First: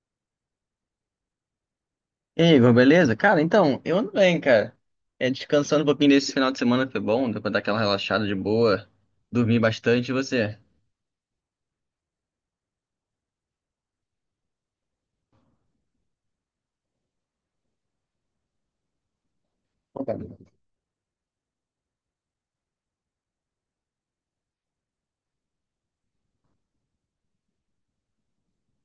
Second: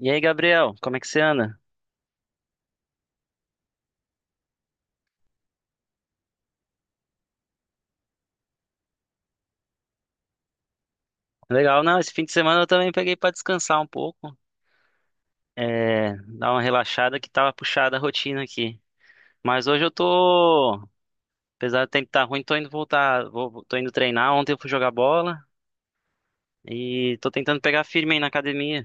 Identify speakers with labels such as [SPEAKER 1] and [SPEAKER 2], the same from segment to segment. [SPEAKER 1] E aí, Gabriel, como é que você anda?
[SPEAKER 2] E aí, Igor, beleza? Cara, então, eu ando bem, cara. É, descansando um pouquinho desse final de semana foi bom, deu pra dar aquela relaxada de boa, dormir bastante, e você?
[SPEAKER 1] Legal, não, esse fim de semana eu também peguei pra descansar um pouco, dar uma relaxada que tava puxada a rotina aqui. Mas hoje eu
[SPEAKER 2] Pô, cara.
[SPEAKER 1] tô, apesar do tempo estar ruim, tô indo voltar, vou, tô indo treinar. Ontem eu fui jogar bola e tô tentando pegar firme aí na academia.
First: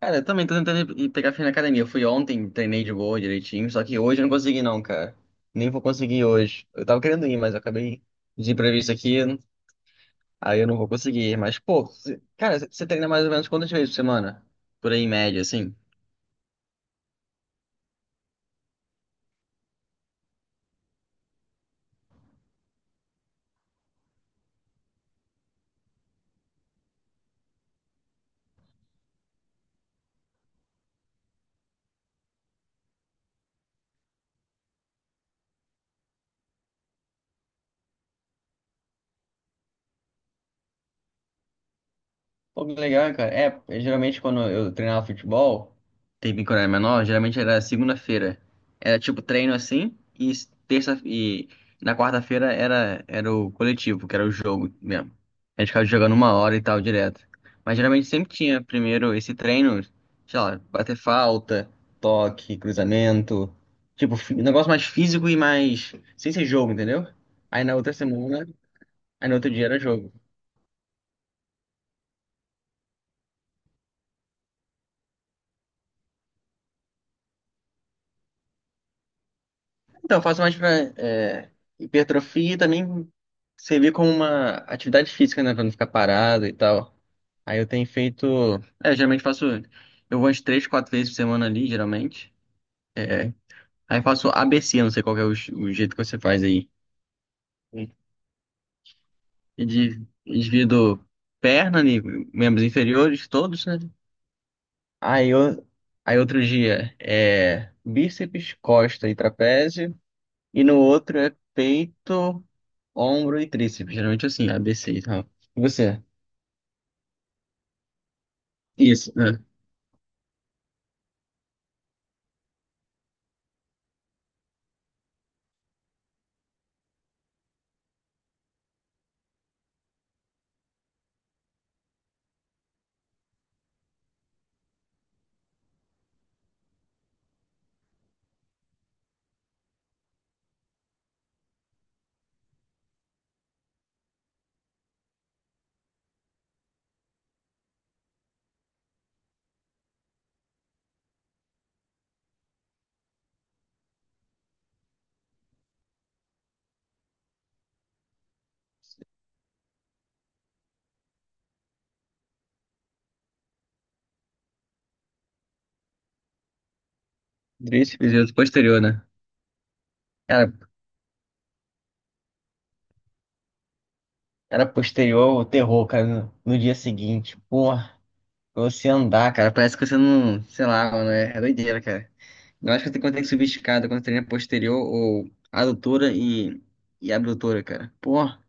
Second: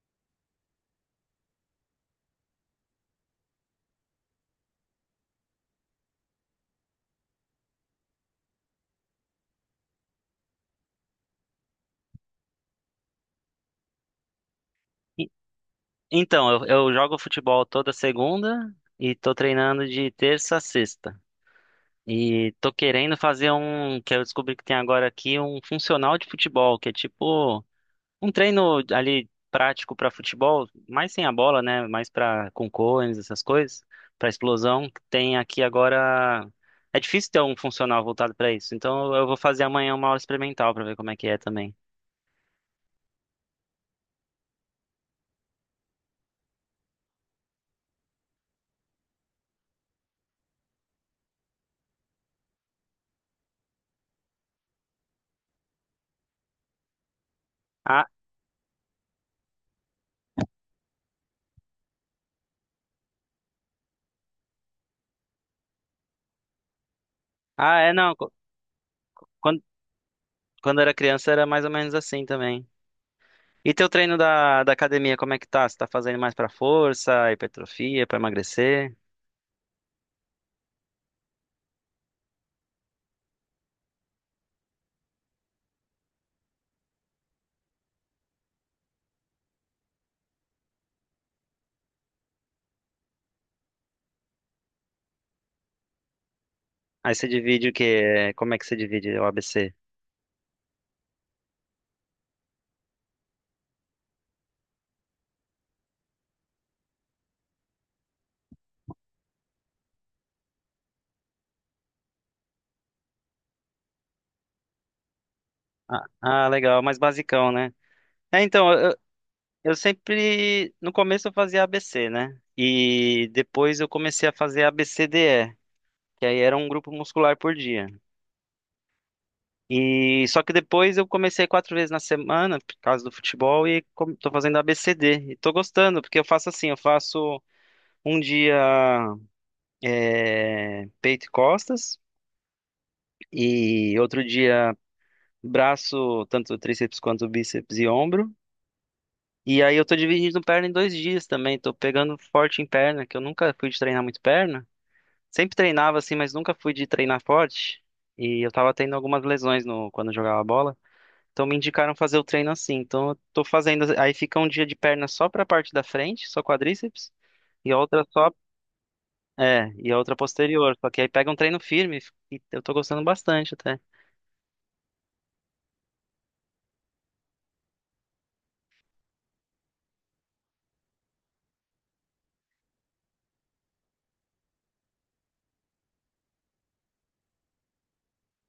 [SPEAKER 2] Cara, eu também tô tentando ir pegar firme na academia. Eu fui ontem, treinei de boa, direitinho, só que hoje eu não consegui não, cara. Nem vou conseguir hoje. Eu tava querendo ir, mas eu acabei de imprevisto aqui, aí eu não vou conseguir. Mas, pô, cara, você treina mais ou menos quantas vezes por semana? Por aí, em
[SPEAKER 1] E-
[SPEAKER 2] média, assim?
[SPEAKER 1] Então, eu jogo futebol toda segunda e tô treinando de terça a sexta. E tô querendo fazer um, que eu descobri que tem agora aqui, um funcional de futebol, que é tipo um treino ali prático para futebol, mais sem a bola, né? Mais para com cones, essas coisas, para explosão. Tem aqui agora. É difícil ter um funcional voltado para isso. Então eu vou fazer amanhã uma aula experimental para ver como é que é também.
[SPEAKER 2] Pô, que legal, cara. Geralmente quando eu treinava futebol, teve quando eu era menor, geralmente era segunda-feira. Era tipo treino assim, e terça e na quarta-feira era o coletivo, que era o jogo mesmo. A gente ficava jogando uma hora e tal direto. Mas
[SPEAKER 1] Ah,
[SPEAKER 2] geralmente sempre tinha primeiro esse treino, sei lá, bater falta, toque, cruzamento. Tipo, um negócio mais físico e mais. Sem ser jogo, entendeu? Aí na
[SPEAKER 1] ah, é
[SPEAKER 2] outra
[SPEAKER 1] não. qu-
[SPEAKER 2] semana, aí no outro
[SPEAKER 1] Quando,
[SPEAKER 2] dia era jogo.
[SPEAKER 1] quando eu era criança era mais ou menos assim também. E teu treino da, da academia, como é que tá? Você tá fazendo mais para força, hipertrofia, para emagrecer?
[SPEAKER 2] Então, eu faço mais pra é, hipertrofia e também servir como uma atividade física, né? Pra não ficar parado e tal. Aí eu tenho feito. É, eu geralmente faço. Eu vou umas três, quatro vezes por semana ali, geralmente. É, aí faço ABC, não sei qual que é o, o jeito que você faz aí.
[SPEAKER 1] Aí você divide o quê? Como é que você divide o ABC?
[SPEAKER 2] Divido perna ali, membros inferiores, todos, né? Aí, eu, aí outro dia é bíceps, costa e trapézio. E no outro é peito, ombro e tríceps. Geralmente assim, A ABC e tal. E você?
[SPEAKER 1] Ah, ah, legal, mais basicão, né? É, então,
[SPEAKER 2] Isso, né?
[SPEAKER 1] Eu sempre, no começo eu fazia ABC, né? E depois eu comecei a fazer ABCDE, que aí era um grupo muscular por dia. E só que depois eu comecei quatro vezes na semana, por causa do futebol, e tô fazendo ABCD. E tô gostando, porque eu faço assim, eu faço um dia peito e costas, e outro dia braço, tanto tríceps quanto bíceps e ombro. E aí eu tô dividindo perna em dois dias também, tô pegando forte em perna, que eu nunca fui de treinar muito perna. Sempre treinava assim, mas nunca fui de treinar forte. E eu tava tendo algumas lesões no, quando eu jogava bola. Então me indicaram fazer o treino assim. Então eu tô fazendo. Aí fica um dia de perna só pra parte da frente, só quadríceps, e a outra
[SPEAKER 2] Tríceps e
[SPEAKER 1] só.
[SPEAKER 2] outro posterior, né?
[SPEAKER 1] É, e a outra
[SPEAKER 2] Cara,
[SPEAKER 1] posterior. Só que aí pega um treino firme e eu tô gostando bastante até.
[SPEAKER 2] cara, posterior, o terror, cara, no, no dia seguinte. Porra, pra você andar, cara, parece que você não, sei lá, mano, é doideira, cara. Eu acho que quando tem que subir escada, quando treina posterior ou adutora e abdutora, cara. Porra,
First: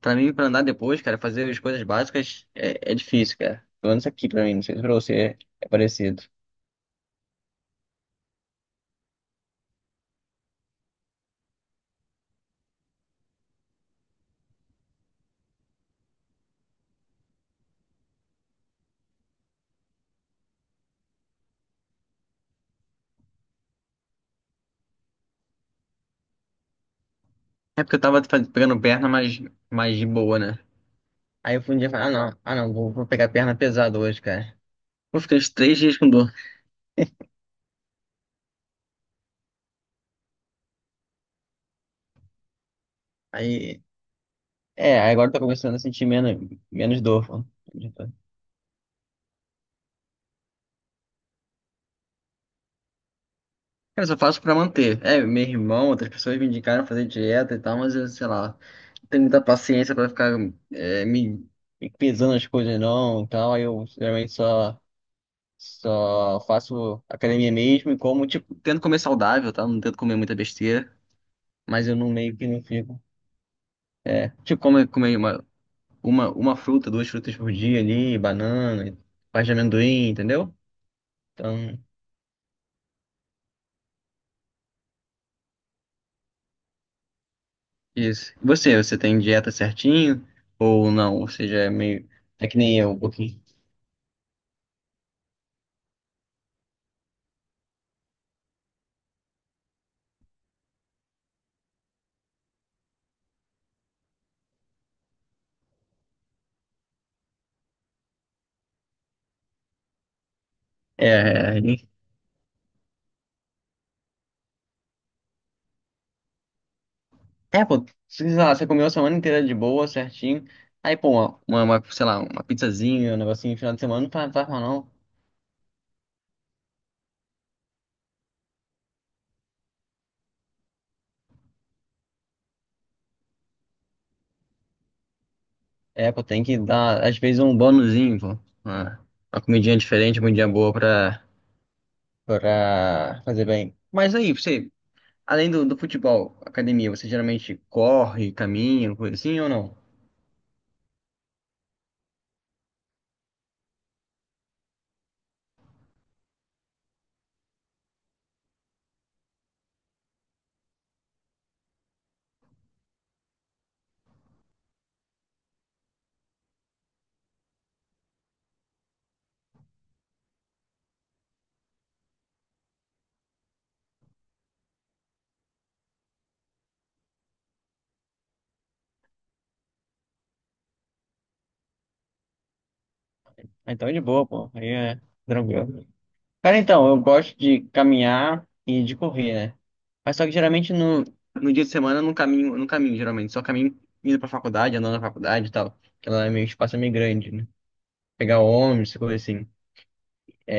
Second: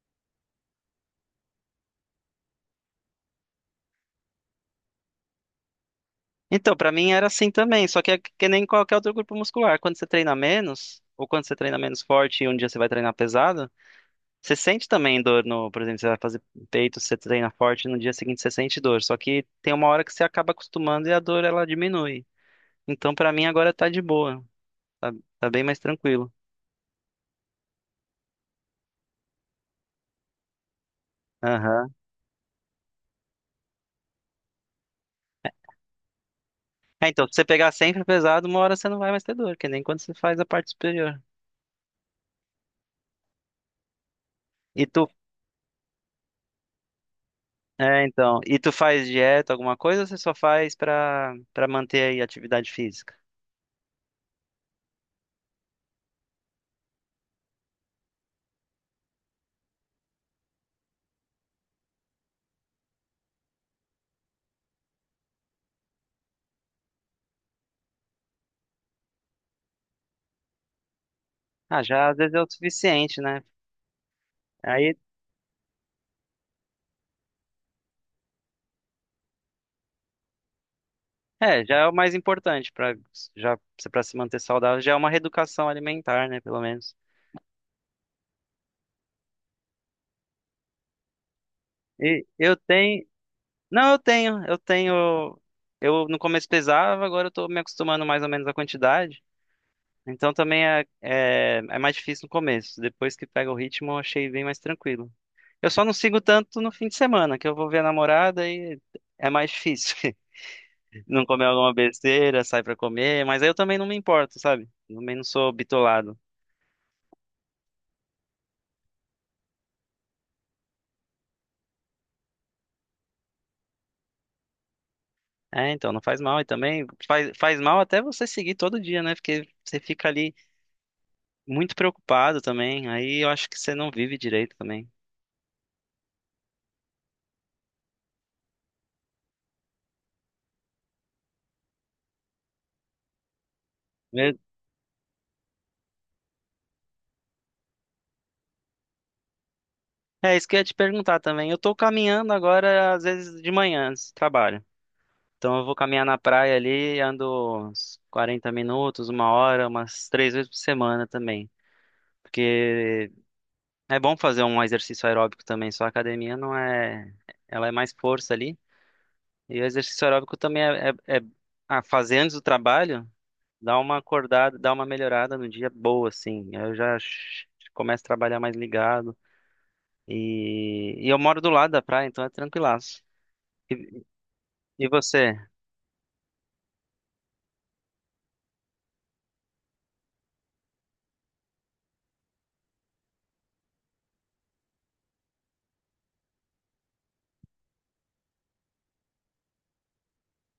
[SPEAKER 2] pra mim, pra andar depois, cara, fazer as coisas básicas é difícil, cara. Pelo menos aqui pra mim, não sei se pra você é parecido.
[SPEAKER 1] Então, pra mim era assim também, só que é que nem qualquer outro grupo muscular. Quando você treina menos, ou quando você treina menos forte e um dia você vai treinar pesado. Você sente também dor no, por exemplo, você vai fazer peito, você treina forte, no dia seguinte você sente dor, só que tem uma hora que você acaba acostumando e a dor ela diminui. Então pra mim agora tá de boa, tá, tá bem mais tranquilo.
[SPEAKER 2] É porque eu tava pegando perna mais, mais de boa, né? Aí eu fui um dia e
[SPEAKER 1] Aham.
[SPEAKER 2] falei, ah não, vou, vou pegar perna pesada hoje, cara. Eu fiquei uns três dias com dor.
[SPEAKER 1] É, então, se você pegar sempre pesado, uma hora você não vai mais ter dor, que nem quando você faz a parte superior.
[SPEAKER 2] Aí,
[SPEAKER 1] E
[SPEAKER 2] é,
[SPEAKER 1] tu,
[SPEAKER 2] aí agora eu tô começando a sentir menos, menos dor, pô.
[SPEAKER 1] e tu faz dieta, alguma coisa, ou você só faz pra para manter aí a atividade física?
[SPEAKER 2] Cara, eu só faço pra manter. É, meu irmão, outras pessoas me indicaram fazer dieta e tal, mas eu, sei lá, não tenho muita paciência pra ficar é, me, me pesando as coisas não e tal. Aí eu geralmente só faço academia mesmo e como, tipo, tento comer saudável, tá? Não tento comer muita besteira,
[SPEAKER 1] Ah,
[SPEAKER 2] mas eu
[SPEAKER 1] já
[SPEAKER 2] não
[SPEAKER 1] às vezes
[SPEAKER 2] meio
[SPEAKER 1] é o
[SPEAKER 2] que não fico.
[SPEAKER 1] suficiente, né?
[SPEAKER 2] Tipo,
[SPEAKER 1] Aí
[SPEAKER 2] comer uma, uma fruta, duas frutas por dia ali, banana, parte de amendoim, entendeu?
[SPEAKER 1] é, já
[SPEAKER 2] Então,
[SPEAKER 1] é o mais importante para já para se manter saudável, já é uma reeducação alimentar, né, pelo menos.
[SPEAKER 2] isso. E você, você tem dieta certinho ou não? Ou seja, é meio.
[SPEAKER 1] E
[SPEAKER 2] É
[SPEAKER 1] eu
[SPEAKER 2] que nem eu, um
[SPEAKER 1] tenho,
[SPEAKER 2] pouquinho.
[SPEAKER 1] eu tenho, eu no começo pesava, agora eu tô me acostumando mais ou menos à quantidade. Então também é mais difícil no começo. Depois que pega o ritmo, eu achei bem mais tranquilo. Eu só não sigo tanto no fim de semana, que eu vou ver a namorada e é mais difícil. Não comer
[SPEAKER 2] É,
[SPEAKER 1] alguma
[SPEAKER 2] e-
[SPEAKER 1] besteira, sai pra comer, mas aí eu também não me importo, sabe? Também não sou bitolado.
[SPEAKER 2] é, pô, sei lá, você comeu a semana inteira de boa, certinho. Aí, pô, uma, sei lá, uma pizzazinha, um negocinho no final de semana, não faz faz mal não.
[SPEAKER 1] É, então, não faz mal. E também faz, faz mal até você seguir todo dia, né? Porque você fica ali muito preocupado também. Aí eu acho que você não vive direito também.
[SPEAKER 2] É, pô, tem que dar, às vezes, um bônusinho pô. Uma, uma comidinha diferente, uma comidinha boa pra fazer bem. Mas aí,
[SPEAKER 1] Eu-
[SPEAKER 2] você. Além do futebol, academia, você geralmente corre, caminha, coisa assim ou não?
[SPEAKER 1] É isso que eu ia te perguntar também. Eu tô caminhando agora, às vezes de manhã, antes do trabalho. Então eu vou caminhar na praia ali, ando uns 40 minutos, uma hora, umas três vezes por semana também. Porque é bom fazer um exercício aeróbico também, só a academia não é. Ela é mais força ali. E o exercício aeróbico também a fazer antes do trabalho. Dá uma acordada, dá uma melhorada no dia boa, assim. Começo a trabalhar mais ligado. E eu moro do lado da praia, então é tranquilaço.
[SPEAKER 2] Ah, então, é de
[SPEAKER 1] E,
[SPEAKER 2] boa, pô. Aí
[SPEAKER 1] e
[SPEAKER 2] é
[SPEAKER 1] você?
[SPEAKER 2] tranquilo. Cara, então, eu gosto de caminhar e de correr, né? Mas só que geralmente no dia de semana eu não caminho, não caminho, geralmente. Só caminho indo pra faculdade, andando na faculdade e tal. Porque lá é meio, o espaço é meio grande, né? Pegar ônibus, coisa assim.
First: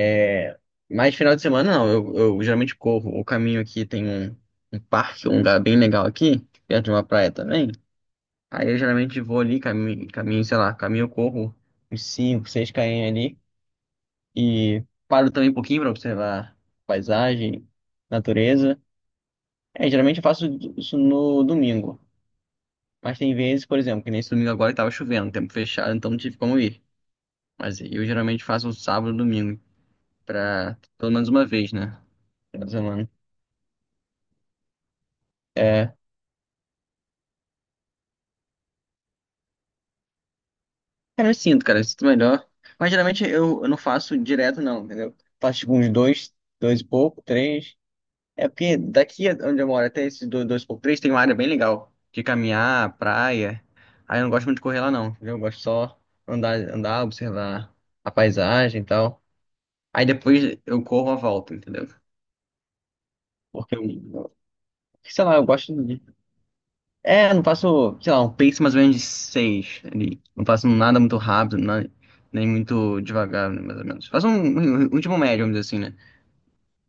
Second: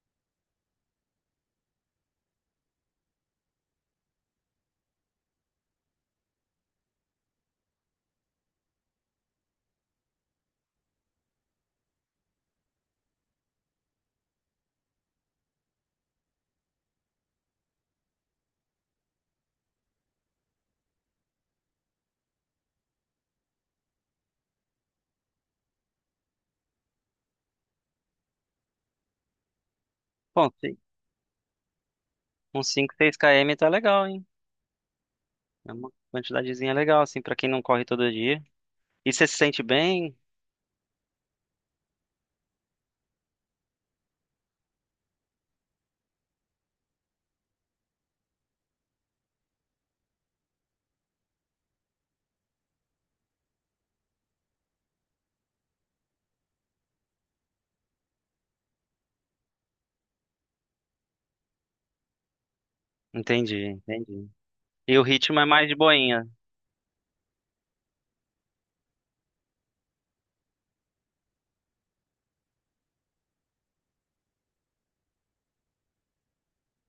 [SPEAKER 2] É, mas final de semana não, eu geralmente corro. O caminho aqui tem um, um parque, um lugar bem legal aqui, perto de uma praia também. Aí eu geralmente vou ali, caminho, caminho, sei lá, caminho, corro uns cinco seis km ali e paro também um pouquinho para observar paisagem, natureza. É, geralmente eu faço isso no domingo. Mas tem vezes, por exemplo, que nesse domingo agora estava chovendo, tempo fechado, então não tive como ir. Mas eu geralmente faço um sábado, domingo,
[SPEAKER 1] Bom, ci-
[SPEAKER 2] pra pelo menos uma vez, né? Toda
[SPEAKER 1] uns 5,
[SPEAKER 2] semana.
[SPEAKER 1] 6 km tá legal, hein? É uma
[SPEAKER 2] É,
[SPEAKER 1] quantidadezinha legal, assim, pra quem não corre todo dia. E você se sente bem?
[SPEAKER 2] cara, eu sinto melhor. Mas geralmente eu não faço direto, não, entendeu? Faço tipo uns dois, dois e pouco, três. É porque onde eu moro até esse 2x3 tem uma área bem legal de caminhar, praia. Aí eu não gosto muito de correr lá não, entendeu? Eu gosto só andar, andar, observar a paisagem e tal. Aí depois eu corro a volta, entendeu?
[SPEAKER 1] Entendi,
[SPEAKER 2] Porque
[SPEAKER 1] entendi.
[SPEAKER 2] eu,
[SPEAKER 1] E o
[SPEAKER 2] sei lá,
[SPEAKER 1] ritmo é
[SPEAKER 2] eu
[SPEAKER 1] mais
[SPEAKER 2] gosto
[SPEAKER 1] de
[SPEAKER 2] de...
[SPEAKER 1] boinha.
[SPEAKER 2] É, eu não faço, sei lá, um pace mais ou menos de 6 ali. Não faço nada muito rápido, nem muito devagar, né, mais ou menos. Faço um último médio, vamos dizer assim, né?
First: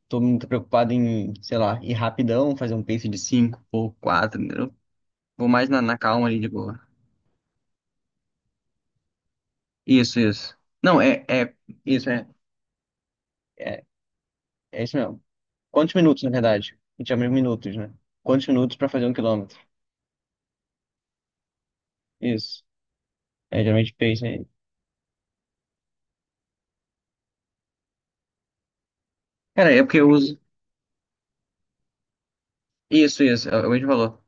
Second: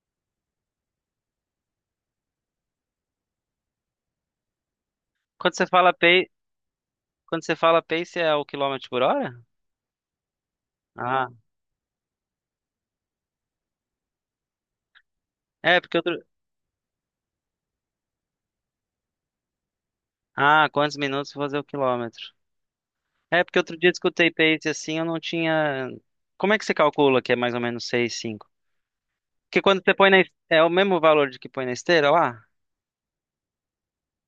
[SPEAKER 2] Tô muito preocupado em, sei lá, ir rapidão, fazer um pace de 5 ou 4. Vou
[SPEAKER 1] Quando você
[SPEAKER 2] mais
[SPEAKER 1] fala
[SPEAKER 2] na calma
[SPEAKER 1] pace,
[SPEAKER 2] ali de boa.
[SPEAKER 1] quando você fala pace é o quilômetro por hora?
[SPEAKER 2] Isso, isso. Não,
[SPEAKER 1] Ah,
[SPEAKER 2] isso, é, é isso mesmo.
[SPEAKER 1] é
[SPEAKER 2] Quantos
[SPEAKER 1] porque
[SPEAKER 2] minutos,
[SPEAKER 1] outro...
[SPEAKER 2] na verdade? A gente chama de minutos, né? Quantos minutos pra fazer um quilômetro?
[SPEAKER 1] Ah, quantos minutos fazer o quilômetro?
[SPEAKER 2] Isso.
[SPEAKER 1] É, porque
[SPEAKER 2] É
[SPEAKER 1] outro dia eu
[SPEAKER 2] geralmente pace
[SPEAKER 1] escutei
[SPEAKER 2] aí.
[SPEAKER 1] pace assim, eu não tinha. Como é que você calcula que é mais ou menos seis cinco? Porque
[SPEAKER 2] Cara,
[SPEAKER 1] quando
[SPEAKER 2] é
[SPEAKER 1] você
[SPEAKER 2] porque eu
[SPEAKER 1] põe na.
[SPEAKER 2] uso.
[SPEAKER 1] É o mesmo valor de que põe na esteira lá?
[SPEAKER 2] Isso, é o mesmo valor.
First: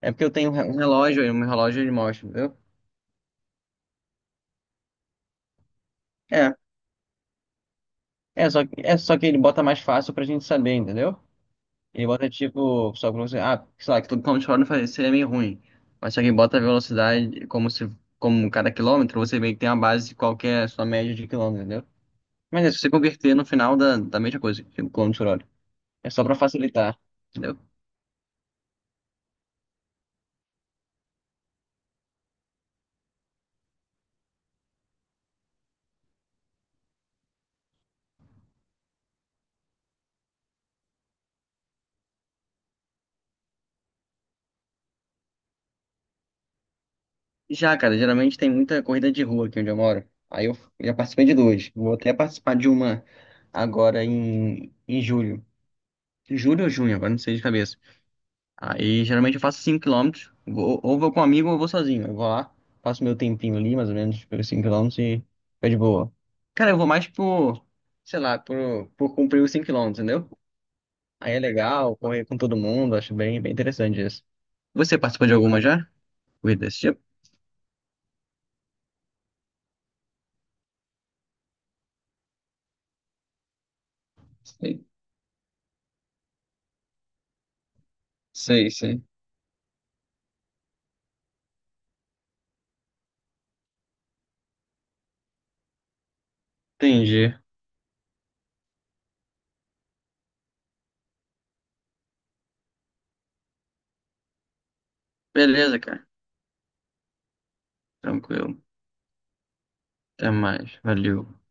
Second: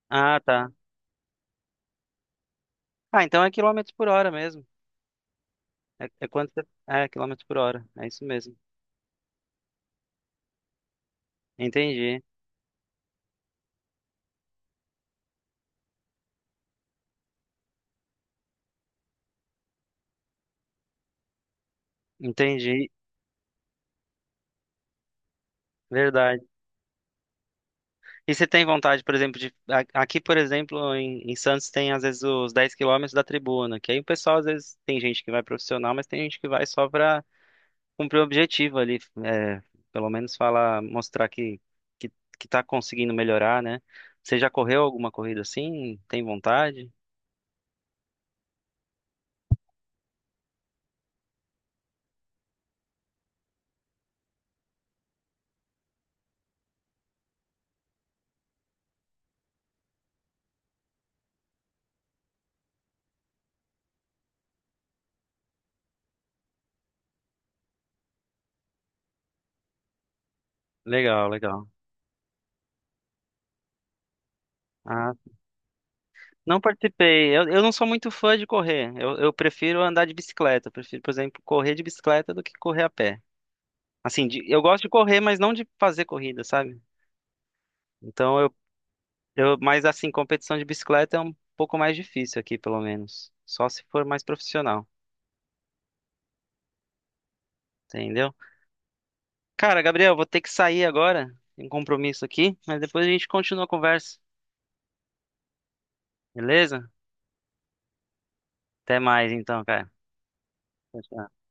[SPEAKER 2] É porque eu
[SPEAKER 1] Ah,
[SPEAKER 2] tenho um
[SPEAKER 1] tá.
[SPEAKER 2] um relógio e o meu relógio ele mostra, entendeu?
[SPEAKER 1] Ah, então é quilômetros por hora mesmo.
[SPEAKER 2] É,
[SPEAKER 1] É, quilômetros por hora. É isso mesmo.
[SPEAKER 2] é só que ele bota mais fácil pra gente saber, entendeu? E
[SPEAKER 1] Entendi.
[SPEAKER 2] bota tipo, só como se, ah, sei lá, que todo controle não faz- seria meio ruim. Mas se alguém bota a velocidade como se, como cada quilômetro, você meio que tem a base de qual que é a sua média de quilômetro, entendeu? Mas é, se
[SPEAKER 1] Entendi.
[SPEAKER 2] você converter no final da mesma coisa, tipo, quilômetro por hora. É só pra
[SPEAKER 1] Verdade.
[SPEAKER 2] facilitar, entendeu?
[SPEAKER 1] E você tem vontade, por exemplo, aqui, por exemplo, em, em Santos tem às vezes os 10 quilômetros da tribuna, que aí o pessoal às vezes tem gente que vai profissional, mas tem gente que vai só pra cumprir o objetivo ali, é, pelo menos falar, mostrar que, que tá conseguindo melhorar, né? Você já correu alguma corrida assim? Tem vontade?
[SPEAKER 2] Já, cara, geralmente tem muita corrida de rua aqui onde eu moro. Aí eu já participei de duas. Vou até participar de uma agora em, em julho. Julho ou junho, agora não sei de cabeça. Aí geralmente eu faço 5 quilômetros ou vou com um amigo ou vou sozinho. Eu vou lá, faço meu tempinho ali, mais ou menos, pelos 5 quilômetros e fica de boa. Cara, eu vou mais por, sei lá, por cumprir os 5 quilômetros entendeu?
[SPEAKER 1] Legal,
[SPEAKER 2] Aí é
[SPEAKER 1] legal.
[SPEAKER 2] legal, correr com todo mundo, acho bem, bem interessante isso. Você
[SPEAKER 1] Ah,
[SPEAKER 2] participou de alguma já?
[SPEAKER 1] não
[SPEAKER 2] Corrida desse tipo?
[SPEAKER 1] participei. Eu não sou muito fã de correr. Eu prefiro andar de bicicleta. Eu prefiro, por exemplo, correr de bicicleta do que correr a pé. Eu gosto
[SPEAKER 2] Sei,
[SPEAKER 1] de correr, mas não de fazer corrida, sabe? Então eu,
[SPEAKER 2] sei, sei.
[SPEAKER 1] mas assim, competição de bicicleta é um pouco mais difícil aqui, pelo menos. Só se for mais profissional,
[SPEAKER 2] Entendi.
[SPEAKER 1] entendeu? Cara, Gabriel, vou ter que sair agora. Tem um compromisso aqui, mas depois a gente continua a conversa,
[SPEAKER 2] Beleza, cara.
[SPEAKER 1] beleza?
[SPEAKER 2] Tranquilo.
[SPEAKER 1] Até mais então, cara.
[SPEAKER 2] Até mais.
[SPEAKER 1] Tchau,
[SPEAKER 2] Valeu.
[SPEAKER 1] tchau.